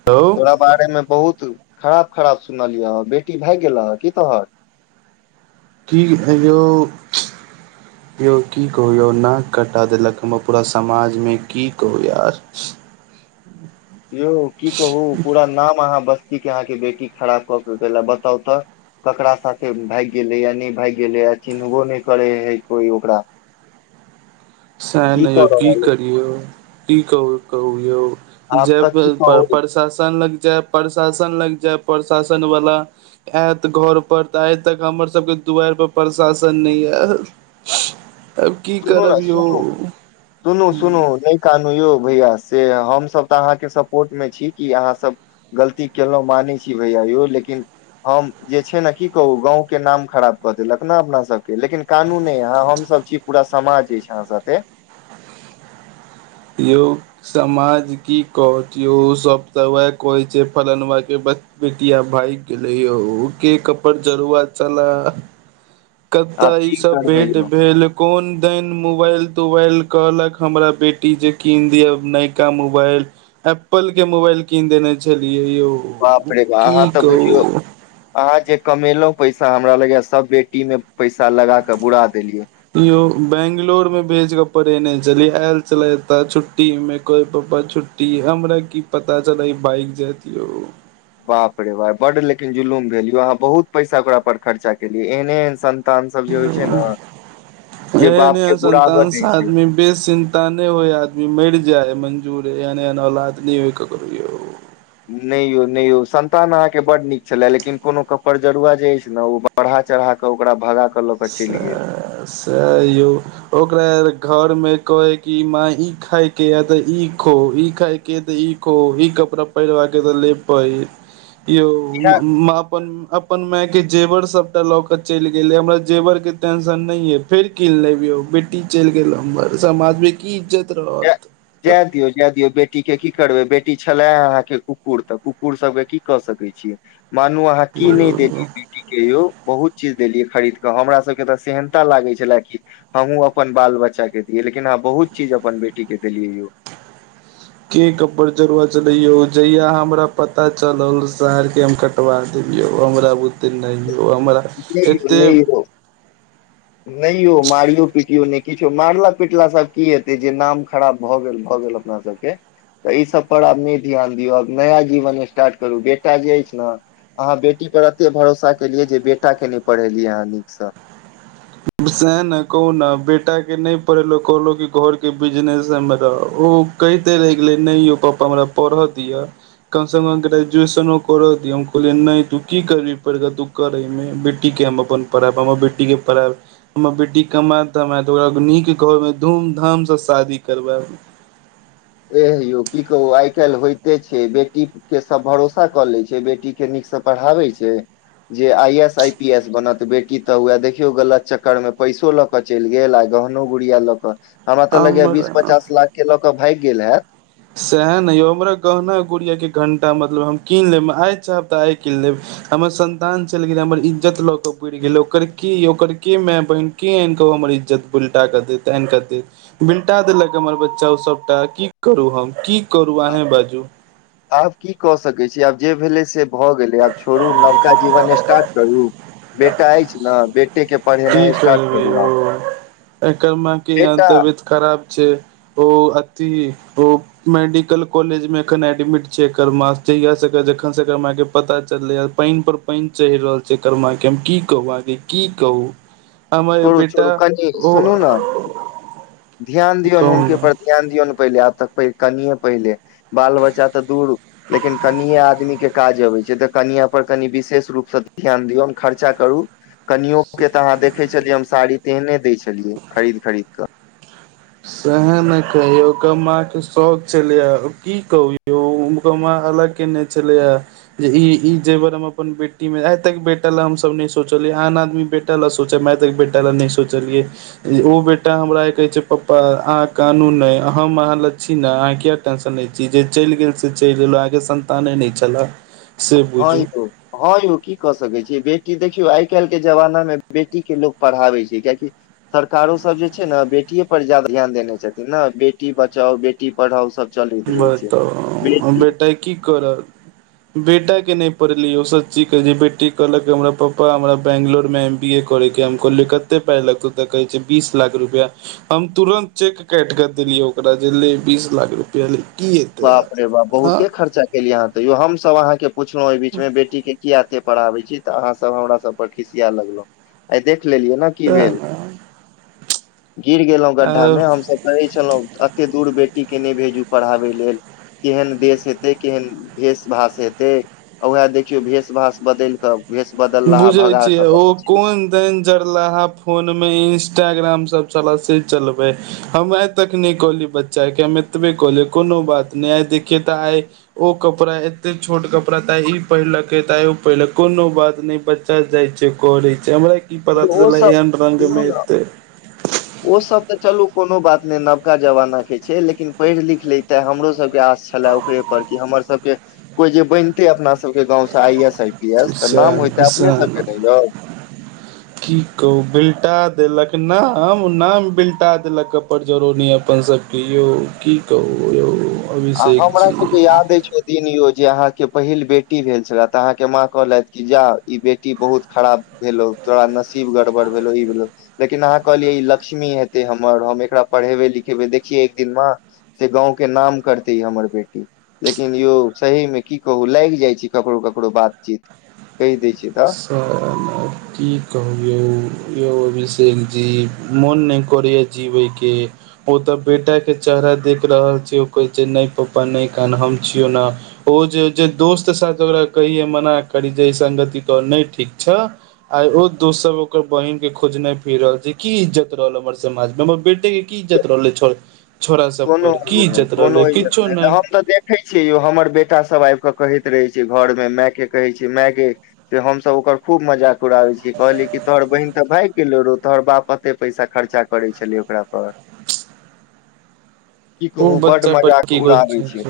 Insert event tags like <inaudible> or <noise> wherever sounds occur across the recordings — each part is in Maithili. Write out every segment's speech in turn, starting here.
ओ। रा बारे मे बहुत खराब-खराब सुनलया, बेटी भाएग गेल रहा की तोहर। की ए यौ। यौ की कहु यौ नाक कटा देलक हमर पूरा समाज मे की कहु यार। यौ की कहु पूरा नाम अहाँ बस्ती के अहाँके बेटी खराब कऽ के गेल अय बताउ तऽ ककरा साथे भाएग गेलै या नै भाएग गेलै आ चिन्हबो नै करे हय कोई ओकरा। सन यो कऽ की रहल है करियौ की कहु-कहु यो आब जय तऽ वे की प्र कहू प्रशासन लग जाय, प्रशासन लग जाय प्रशासन वालला आयत घर पर तऽ आइ तक हमर सबके दुआरि पर प्रशाासन नहि ऄल। तब की सुनू करब ने यौ सुनू सुनू सुनू न कनू यौ भैयस से हमसभ तऽ अहाँके सपोर्ट मे छी कि अहाँसभ गलती केलहुँ मानै छी भैया यौ लेकिन हम जे छै ने की कहू गाँंव के नाम खराब कऽ देलक ने अपना सबके लेकिन कानूने अहाँ हमसभ छी पूरा समाज जे छैय अहाँ साथे। यौ समाज की कऽहत यो सब ते उहे कहे छे फलना के बच बेटिया भागगेलै यौ के कपड़ जरूआ चला कत्ता आब ई की सब करबै भेंट यौ भेल कोन दन मोबाईल-तोबाईल कहलक हमरा बेटी जे कीन दिअआ नवका मोबाईल। एप्पल के मोबाईल कीन देने छलियै यौ। बापड़े बाप अहा की तऽ बुझयो कहू अहाँ जे कमेलहुँ पैसा हमरा लगया सब बेटी में पैसा लगा क बुरा देलिय। यो बंगलोर में भेज के पड़ेने छलियै आयल छल त छुट्टी में कोई पापा छुटृ हमरा की पता चलै भाग जातयो। बाप रे बाप बड लेकिन जुलुम भेल यौ अहाँ बहुत पैसा ओकरा पर खर्चा केलियै एहने एहन सं तान सब जे होइ छैय नहि, जे बाप के बुराब दे छैय। बेसंतान होइ आदमी मरि जाय मंजूर है एहन, एहन औलाद नहि हो ककरो। नहि यौ नहि यौ संन्तान अहाँके बड नीक छलए लेकिन कुनु कपर जरुआ जे अछि नही ओ पढ़ा चढ़ााक ओकरा भगा क से, से यौ ओकरा घर मे कहे कि माय इ खाइके या तऽ ई खो ई खाइके तऽ ई खो भी कपड़ा पहिरबाकके तऽ लेपइहर यौ इएह माँ अपन-अपन माय के जेवर सँभटा लऽ क चलि गेलै हमरा जेवर के टेंशन नहि ये फेर कीन लेबियो बेटी चल गेलो हमर समाज मे की इज्जत रहल। जाय जाय दियो जाय दियऔ बेटी के की करबे बेटी छले अहाँ के कुकुर तऽ कुकुर कुकुर सब के की कह सकै छीियै मानू अहाँ की नहि देलिए बेटी कऽ यौ बहुत चीज देलियै खरीद क हमरा सबके तऽ सेहनता लागे छलए किी हमहूँ अपन बाल-बच्चा के दिये लेकिन अहा बहुत चीज अपन बेटी के देलियै यौ। के कपर जरुआ चलैयो जहिया हमरा पता चलल शहर के हम नाम कटबा दियौ हमरा बुे नहि यौ हमरा नहि यौ एते नहि यौ नहि यौ मारियो-पीटियो नहि किछो मारला पिटलासँभ की हेतै जे नाम खराब भऽ गेल भऽ गेल अपन अपना सबके तऽ ईसभ पर आब नहि ध्यान दियौ आब नया जीवन स्टार्ट करू बेटा जे अछि नहि अहाँ बेटी पर एते भरोसा केलियै जे बेटा के नहि पढ़ेलियै अहाँ नीकसँ सह ने कहु ने बेटा के नहि पढ़ेलो कहलो क घर के बिजनेस हम रह ओ कहिते रहि गेलै नहि यौ पप्पा हमरा पढ़ऽ दिआ। कम से कम ग्रेजुएशनो करऽ दिआ हम कहलियै नहि तू की करभी पढ़ के तू करैमे बेटीके हम अपन पढ़ायब हमर बेटीके पढ़ायब। हमर बेटी कमााय-तमात ओकरा नीक घरमे धूमधामसँ शादी करबै। एे यौ की कहू आइ काल्हि होइते छैय बेटी के सब भरोसा कऽ ले छैय बेटी के नीकसँ पढ़ाबै छैय। जे I S, I P S बनत बेटी तऽ वैह देखियो गलत चक्कर में पैसो लऽ क चलि गेल आ गहनो गुड़िया लऽ क हमरा तऽ लगैया बीस हमरा पचास लाख के लऽ क भागि गेल हैत। सएह ने यौ हमरा गहना गुड़ियाके घण्टा मतलब हम कीन लेब हम आइ चाहब तऽ आइ कीन लेब। हमर सन्तान चलि गेल हमर इज्जत लऽ क बुुरि गेल ओकर की ओकर के माय बहिन के आनि कऽ ओ हमर इज्जत पुलटा कऽ देत आनिक देत? बिलटा देलक हमर बच्चा ओ सबटा की करू हम की करू अहें बाजू। आब की कऽ सकै छी आब जे भेलै से भऽ गेलै आब छोड़ू नवका जीवन स्टार्ट करू बेटा अछि न बे की करबै यौ एकर मै क याँ बेटा तबियत खराब छैय ओ अथि ओ मेडिकल कॉलेजमे एखन एडमिट छैय एकर माँ जहियास एकर जखनसे एकर मैय के पता चललैए पानि पर पानि चढ़ि रहल छैय एकर माँ के हम की कहु अहांके की कहू। हमर छोरु बेटा छोरू कनि ओ सुनू न ध्यान दियौन कहू हुनके ने पर ध्यान दियौन पहिले आब तक कनिये पहिले बाल बच्चा तऽ दूर लेकिन कनिए आदमी के काज अबै छै तऽ कनिया पर कनि विशेष रूपसँ ध्यान दियौन खर्चा करू। कनियो के त अहाँ देखे छलियै हम साड़ी तेहने दय छलियै खरीद खरीद क सैह ने कहै यौ ओकर माँ के शौक छलैयै की कहू यौ ओ म ओकर मां अलग केने छलैयै। जे ई ई जेबर हम अपन बेटी मे आइ तक बेटा लै हमसब नहि सोचलियै आन आदमी बे टाले सोचल हम आइ तक बेटा लए नहि सोचलियै ओ बेटा हमरा आइ कहै छै पप्पा अहाँ कानू नहि हम अहाँ ल छी ने अहाँ किया टेंशन लै छी जे चलि गेल से चलि गेल ओ आहांके संन्ताने नै छले। हं यौ। हँ यौ की क सकै छीयै बेटी देखियौ आइ काल्हि के जमाना मे बेटी के लोक पढ़ाबै छै कियेकि सरकारो सब जे छै ने बेटीेये पर जादा ध्यान देने छथिन ने बेटी बचाओ बेटी पढ़ाओ सब चलैत रहै छै बताउऽ आ बेटी बेटा की करत बेटा के नहि पढ़ेलीयै यौ सच्ची कहै छै बेटी कहलक कि हमरा पप्पा हमरा बेैंगलोर मे एम बी ए करे के अई हम कहलियै कते पाइ लगतौ त कहे छै बीस लाख रुपया हम तुरन्त चेक काइट कऽ देलियै ओकरा जे ले बीस लाख रुपआ ले। की हेतै बाप रे बाप आब हँ बहुते खर्चा केलियै अहाँ त यौ हमसभ अहाँके पुछलहुँ ओहि बीचमे बेटीके किया एते पढ़ाबै छी तऽ अहाँ सब हमरा सब पर खिसिये लगलौं आइ देख लेलियै ने की सैह भेल न गिर गेलहुं गड्ढा आ में हमसभ करहै छलहुँं अते दूर बेटी के नहि भेजू पढ़ाबे लेल केहन देश हेतै केहन भेष भाष हेतै आ वैह देखियौ भेष भाष बदलि कऽ भेष बदल बुझै छियै ओ कोन दनि जरलाहा फोन मे इंस्टाग्राम सब छल से चलबै हम आइ तक नहि कहलियै बच्चा के हम एतबे कहलियै कोनो बात नहि आइ देखियै तऽ आइ ओ कपड़ा एते छोट कपड़ा त आइ ई पहिरलकै त आइ ओ पहिरलक कोनो बात नै बच्चा जाइत छै कऽरै छै हमरा की पता गेल ओ छलै जे एहन रंग मे एतै। ओसभ तऽ चलू कोनो बात नहि नवका जमाना के छै लेकिन पढ़ि लिख लै तए हमरो सबके आस छले ओकरे पर कि हमर सबके कोई जे बैनतइ अपना सब के गाँव स I S I P S त नाम होइते साला अपने सब साला के ने यौ को- की कहू बिल्टा देलक नाम नाम बिलटा देलक अप- बड्ड जरूरनी अपन सबके यौ की कहु यौ आ अभिषेक हमरा जी सबके याद अइछ दिन यौ जे अहाँके पहिल बेटी भेल छले तऽ अहाँके माँ कहलथि कि जा ई बेटी बहुत खराब भेलौ तोरा नशिब गड़बड़ भेलो ई भेलौ लेकिन अहाँ कहलियै ई लक्ष्मी हेतै हमर हम एकरा पढ़ेबै लिखेबै देखियै एक दिन मां से गाँंव के नाम कर तै हमर बेटी, लेकिन यौ सही मे की कहू लाइग जाइ छै ककरो ककरो बातचीत। कैह दै छै त <unintelligible> की कहु यौ- यौ अभिषेक जी मोन नै करैयै जीबयके। ओ तऽ बेटा के चेहरा देख रहल छै ओ कहै छै नइ पप्पा नै कान हम छियौ न ओ जे -जे- दोस्त साथ ओकरा कहिये मना करी जे संगति तोहर नहि ठीक छौ आय ओ दोस्त सब ओकर बहिन के खोजने फिर रहल छै। की इज्जत रहल हम्मर समाज मे हम्मर बेटे की इज्जत रहलै छ- छोरा सब कोनो पर की नहि इज्जत रहलै कोनो इज्जत किछो नहि तऽ नइ। हम तऽ देखै छियै यो हमर बेटा सभ आइब कऽ कहैत रहै छै घर मे मैऽ के कहै छै मैऽगय से हमसब ओकर खूब मजाक <unintelligible> कहलियै की, तोहर बहिन तऽ भाइग गेलो रौ तोहर बाप अते पैसा खरचा करे छलय ओकरा पर की ओ कहु बड बच्चा पर मजाक की उड़ाबै छै।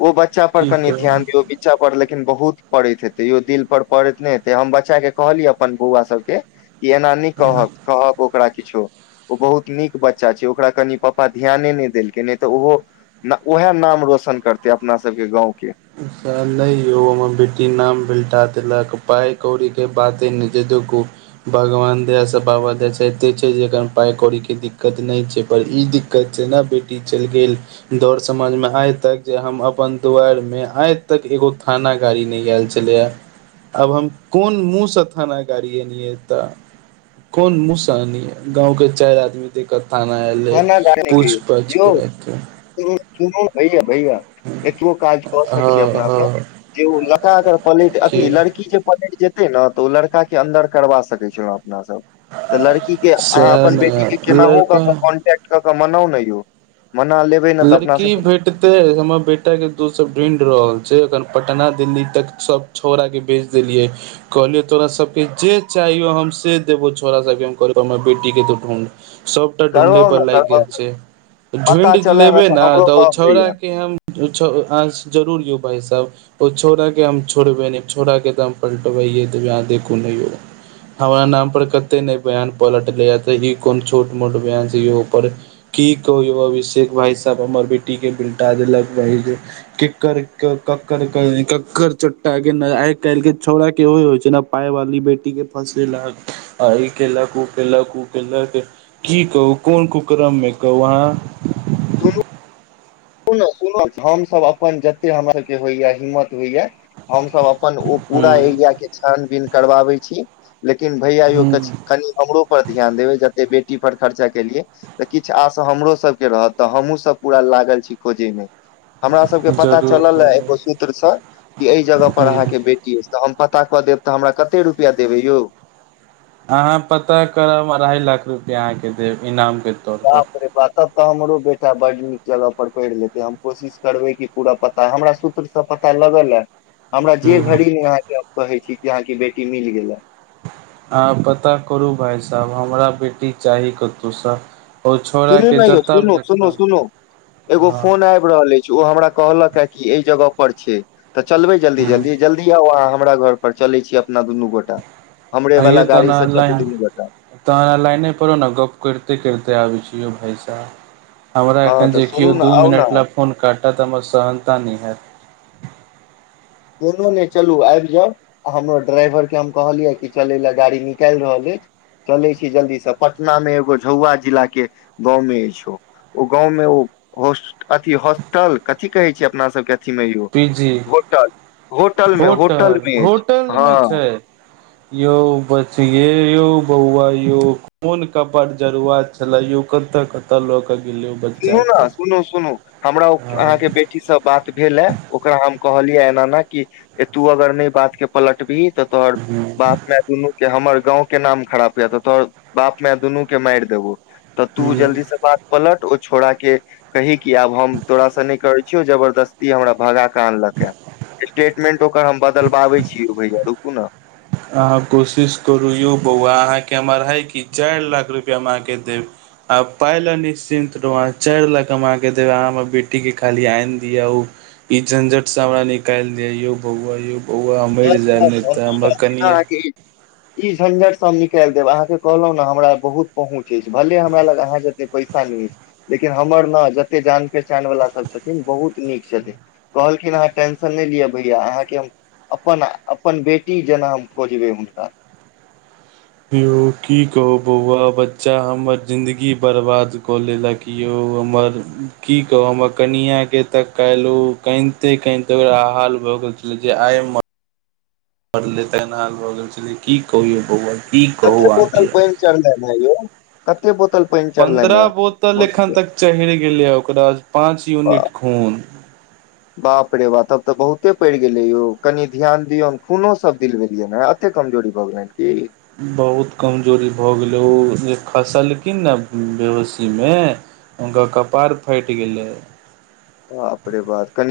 ओ बच्चा पर की कनि ध्यान कहू दियौ भी बच्चा पर लेकिन बहुत पड़ैत हेतै यौ दिल पर पड़ैत नय हेतै हम बच्चा के कहलियै अपन बौआ सबके की एना नै कहक कहब ओकरा किछो ओ बहुत नीक बच्चा छै ओकरा कनि पप पा कनि ध्याने नय देलकै नय तऽ ओहो-न- उएह नाम रौशन करतय अपना सबके गाँंव के। नय यौ हमर बेटी नाम बिलटा देलक पाइ कौड़ी के बाते ने जे देखु भगवान दया स बाबा दय स एत्ते छै जेखन पाइ कौड़ी के दिक्कत नइ छै पर ई दिक्क- क्त छै ने बेटी चइल गेल। दौड़ समाज मे आइ तक जे हम अपन दुआरि मे आइ तक एगो थाना गाड़ी नय ऐल छलैया। आब हम कोन मुँहसँ थाना गाड़िए एनिए त। कोन मुहँ स अनियै गाँंव के चाइर आदमी थी के थाना एलय थाना गाड़ी के पूछ -पाछ यौ कर एत। सुनू -सुनु भैया -भैया एतबो काज कऽ सकै छी हँ हँ अपनासँ जे ओ लका अगर पलैट अथी की लड़की जे पलैट जेत्- ने तऽ ओ लड़का के अन्दर करबा सकै छलहुं अपना सब तऽ लड़की के अहाँ सएह अपन ने बेटी के केनाहो क- लड़का क कनटेक्ट क क मनाउ न यौ मना लेब लड़की भेट तय हम्मर बेटा के दोस्त सब ढूइढ़ रहल छै अखन पटना दिल्ली तक सब छौंरा के बेज देलियै। कहलियै तोरा सबके जे चाहियौ हम से देबौ छोरा सबके हम कहलिय हमर बेटी के तू ढूँढ। सबटा ढूंढ़इ करबाउ पर ने लाइग गेल करबाउ छै। ढुंइढ पता चलय लेबै ने हमरो तऽ ओ कहब भैया छौंड़ाके हम छ- अं-जरूर यौ भाई साब ओ छौंड़ा के हम छोड़बे नें छौंडा के तऽ हम पल्टबैयै देबे अहाँ देखू ने यौ। हमरा नाम पर कत्ते ने बयान पलटलै त ई कोन छोट मोट बयान छै यौ पर की कहु यौ अभिषेक भाइ साब हमर बेटी के बिलटा देलक। <unintelligible> केक्कर क-कक्कर-क- कक्कर चोट्टा के न- आइ काइल के छौंड़ा के इहो होइ छै ने पाय वाली बेटी के फसेलक ई केलक ओ केलक उ केलक। की कहू कोन कुकर्रममे कहू अहाँ। हमु सुनु सुन हमसभ अपन जते हमरा सबके होइया हिम्मत होइया। हम सब अपन ओ पूरा एरिया के छानबीन करबाबे छी। लेकिन भैयया यौ हूं कनि हमरो पर ध्यान देबै। जते बेटी पर खर्चा केलियए। तऽ किछ आश हमरो सभके रहत। तऽ हमहूँसभ पूरा लागल छी। खोजेमे हमरा सबके पता जरूर चलल। ए जरूर एगो सूत्र से कि एहि जगह पर हूं अहाँ के बेटी अइछ। तऽ हम पता कऽ देब। तऽ हमरा कते रुपआ देबै यौ। अहाँ पता करब अढ़ाइ लाख रुपैआ अहाँके देब इनामके। बाप रे बा तब तऽ हमरो बेटा बड नीक जगह पर पढ़ि लेते। हम कोशिश करबै। कि पूरा प तऽ हमरा सूत्र से पता लगल ए। हमरा जे हूं भरी नहि अहाँके कहै छी। कि अहाँके बेटी मिल गेल ले। अहाँ पता करू भाय साहेब हमरा बेटी चाही। कतहुसँ ओ छौड़ा सुनू के न यौ। जतब देखब सुन-सुनू-सुनू एगो हँ फोन आ रहल अछि। ओ हमरा कहलक के कि एहि जगह पर छै। तऽ चलबै जल्दी- हूँ जल्दी ज अँही आउ अहाँ हमरा घर पर चलै छीय। अपना दुनू गोटा हमरे वाला गाड़ी से चलू दुनू गोटा तहरा लाइनेपर रहु ने गप करिते-करिते आबै छीयौ भाइसा। हमरा हँ एखन तऽ जे किओ सुनू ने दू आउ मिनट ने लए फोन काटत हमर सहनता नहि हेत। कुनु नैह चलू आबि जाउ। हमरो ड्राइवर के हम कहलियै। कि चलय लए गाड़ी निकालि रहल अय। चलैत छी। जल्दीसँ पटना मे एगो झौआ जिला के गाँवमे अछि। ओ ओ गाँंवमे ओ होस अथी होस्टल कथी कहै छै। अपना सबके मो पीजी होटल होटल मे होटल मे अछि होटलमे हँ छै। यौ बच ये यौ बौआ यौ मोनक कपरजरुआ छलए यौ। कतय- कतय लोक गिल्े उपर सुनू ने सुनू-सुनू हमरा हँ अहाँके से बात भेल हे ओकरा हम कहलियै। एना ए ने क तू अगर नहि बात के पलटबही तऽ तोहर हूँ बापमे दुनू के हमर गांव के नाम खराब यऽ तऽ। तोहर बाप माय दुनू के मारि देबौ। तऽ तू हूँ जल्दी से बात पलट। छोड़ा के कही कि आब हम तोराासँ नहि करै छियौ। जबरदस्ती हमरा भगा कऽ आनलक ह। स्टेटमेंट ओकर हम बदलबाबै छीिय। ओ भैया रुकु ने अहाँ कोशिश करू यौ बौआ अहाँके हमर अढ़ाई कि चाइर लाख रुपैया हम अहाँके देब। आ पाइ लए निश्चिन्त रहू अहाँ चारि लाख हम अहाँके देब। अहाँ हमर बेटीकेँ खाली आनि दिअ ओ। ई झंझट स हमरा निकाइल दिय यौ बऊआ यौ बऊआ हम मईर जेब नेइ ता। ह। ई झंझटसँ हम निकालि देब। अहाँके कहलहुँ ने हमरा बहुत पहुँच अछि। भले हमरा लग अहाँ जे एतेक पैसा नहि अछि। लेकिन हमर ने जतेक जान पहचान वला सभ छथिन। बहुत नीक छथिन। कहलखिन अहाँ टेंशन नहि लिअ भैया। अहाँके हम अपन अपन बेटी जेना हम खोजबै। हुनका हौ की कहू बौआ बच्चा हमर जिन्दगी बर्बाद कऽ लेलक। कि यौ हमर की कहू हमर कनिआके तऽ काल्हि ओनि ेकरााल भऽ गेल जे आ म पड़ले तेन हाल भऽ गेल छलै की कहय बौआल कते बोतल पानि चढ़लनि ह यौ कते बोतल पानि चढ़लनि पन्द्रह हे बोतल भौजी के? एखन तक चढ़ि गेलै ओकरा पाँच यूनिट खून। बाप रे बा तब तऽ बहुते पड़ि गेले यौ कनि ध्यान दियऔ खूनो सब दिल भेलिये ने। अतेक कमजोरी भ गेलइन की? बहुत कमजोरी भऽ गेलै ओ जे खसलखिन ने बेहोशीमे हुनकर कपार फाटि गेलै। बाप रे बाप कनि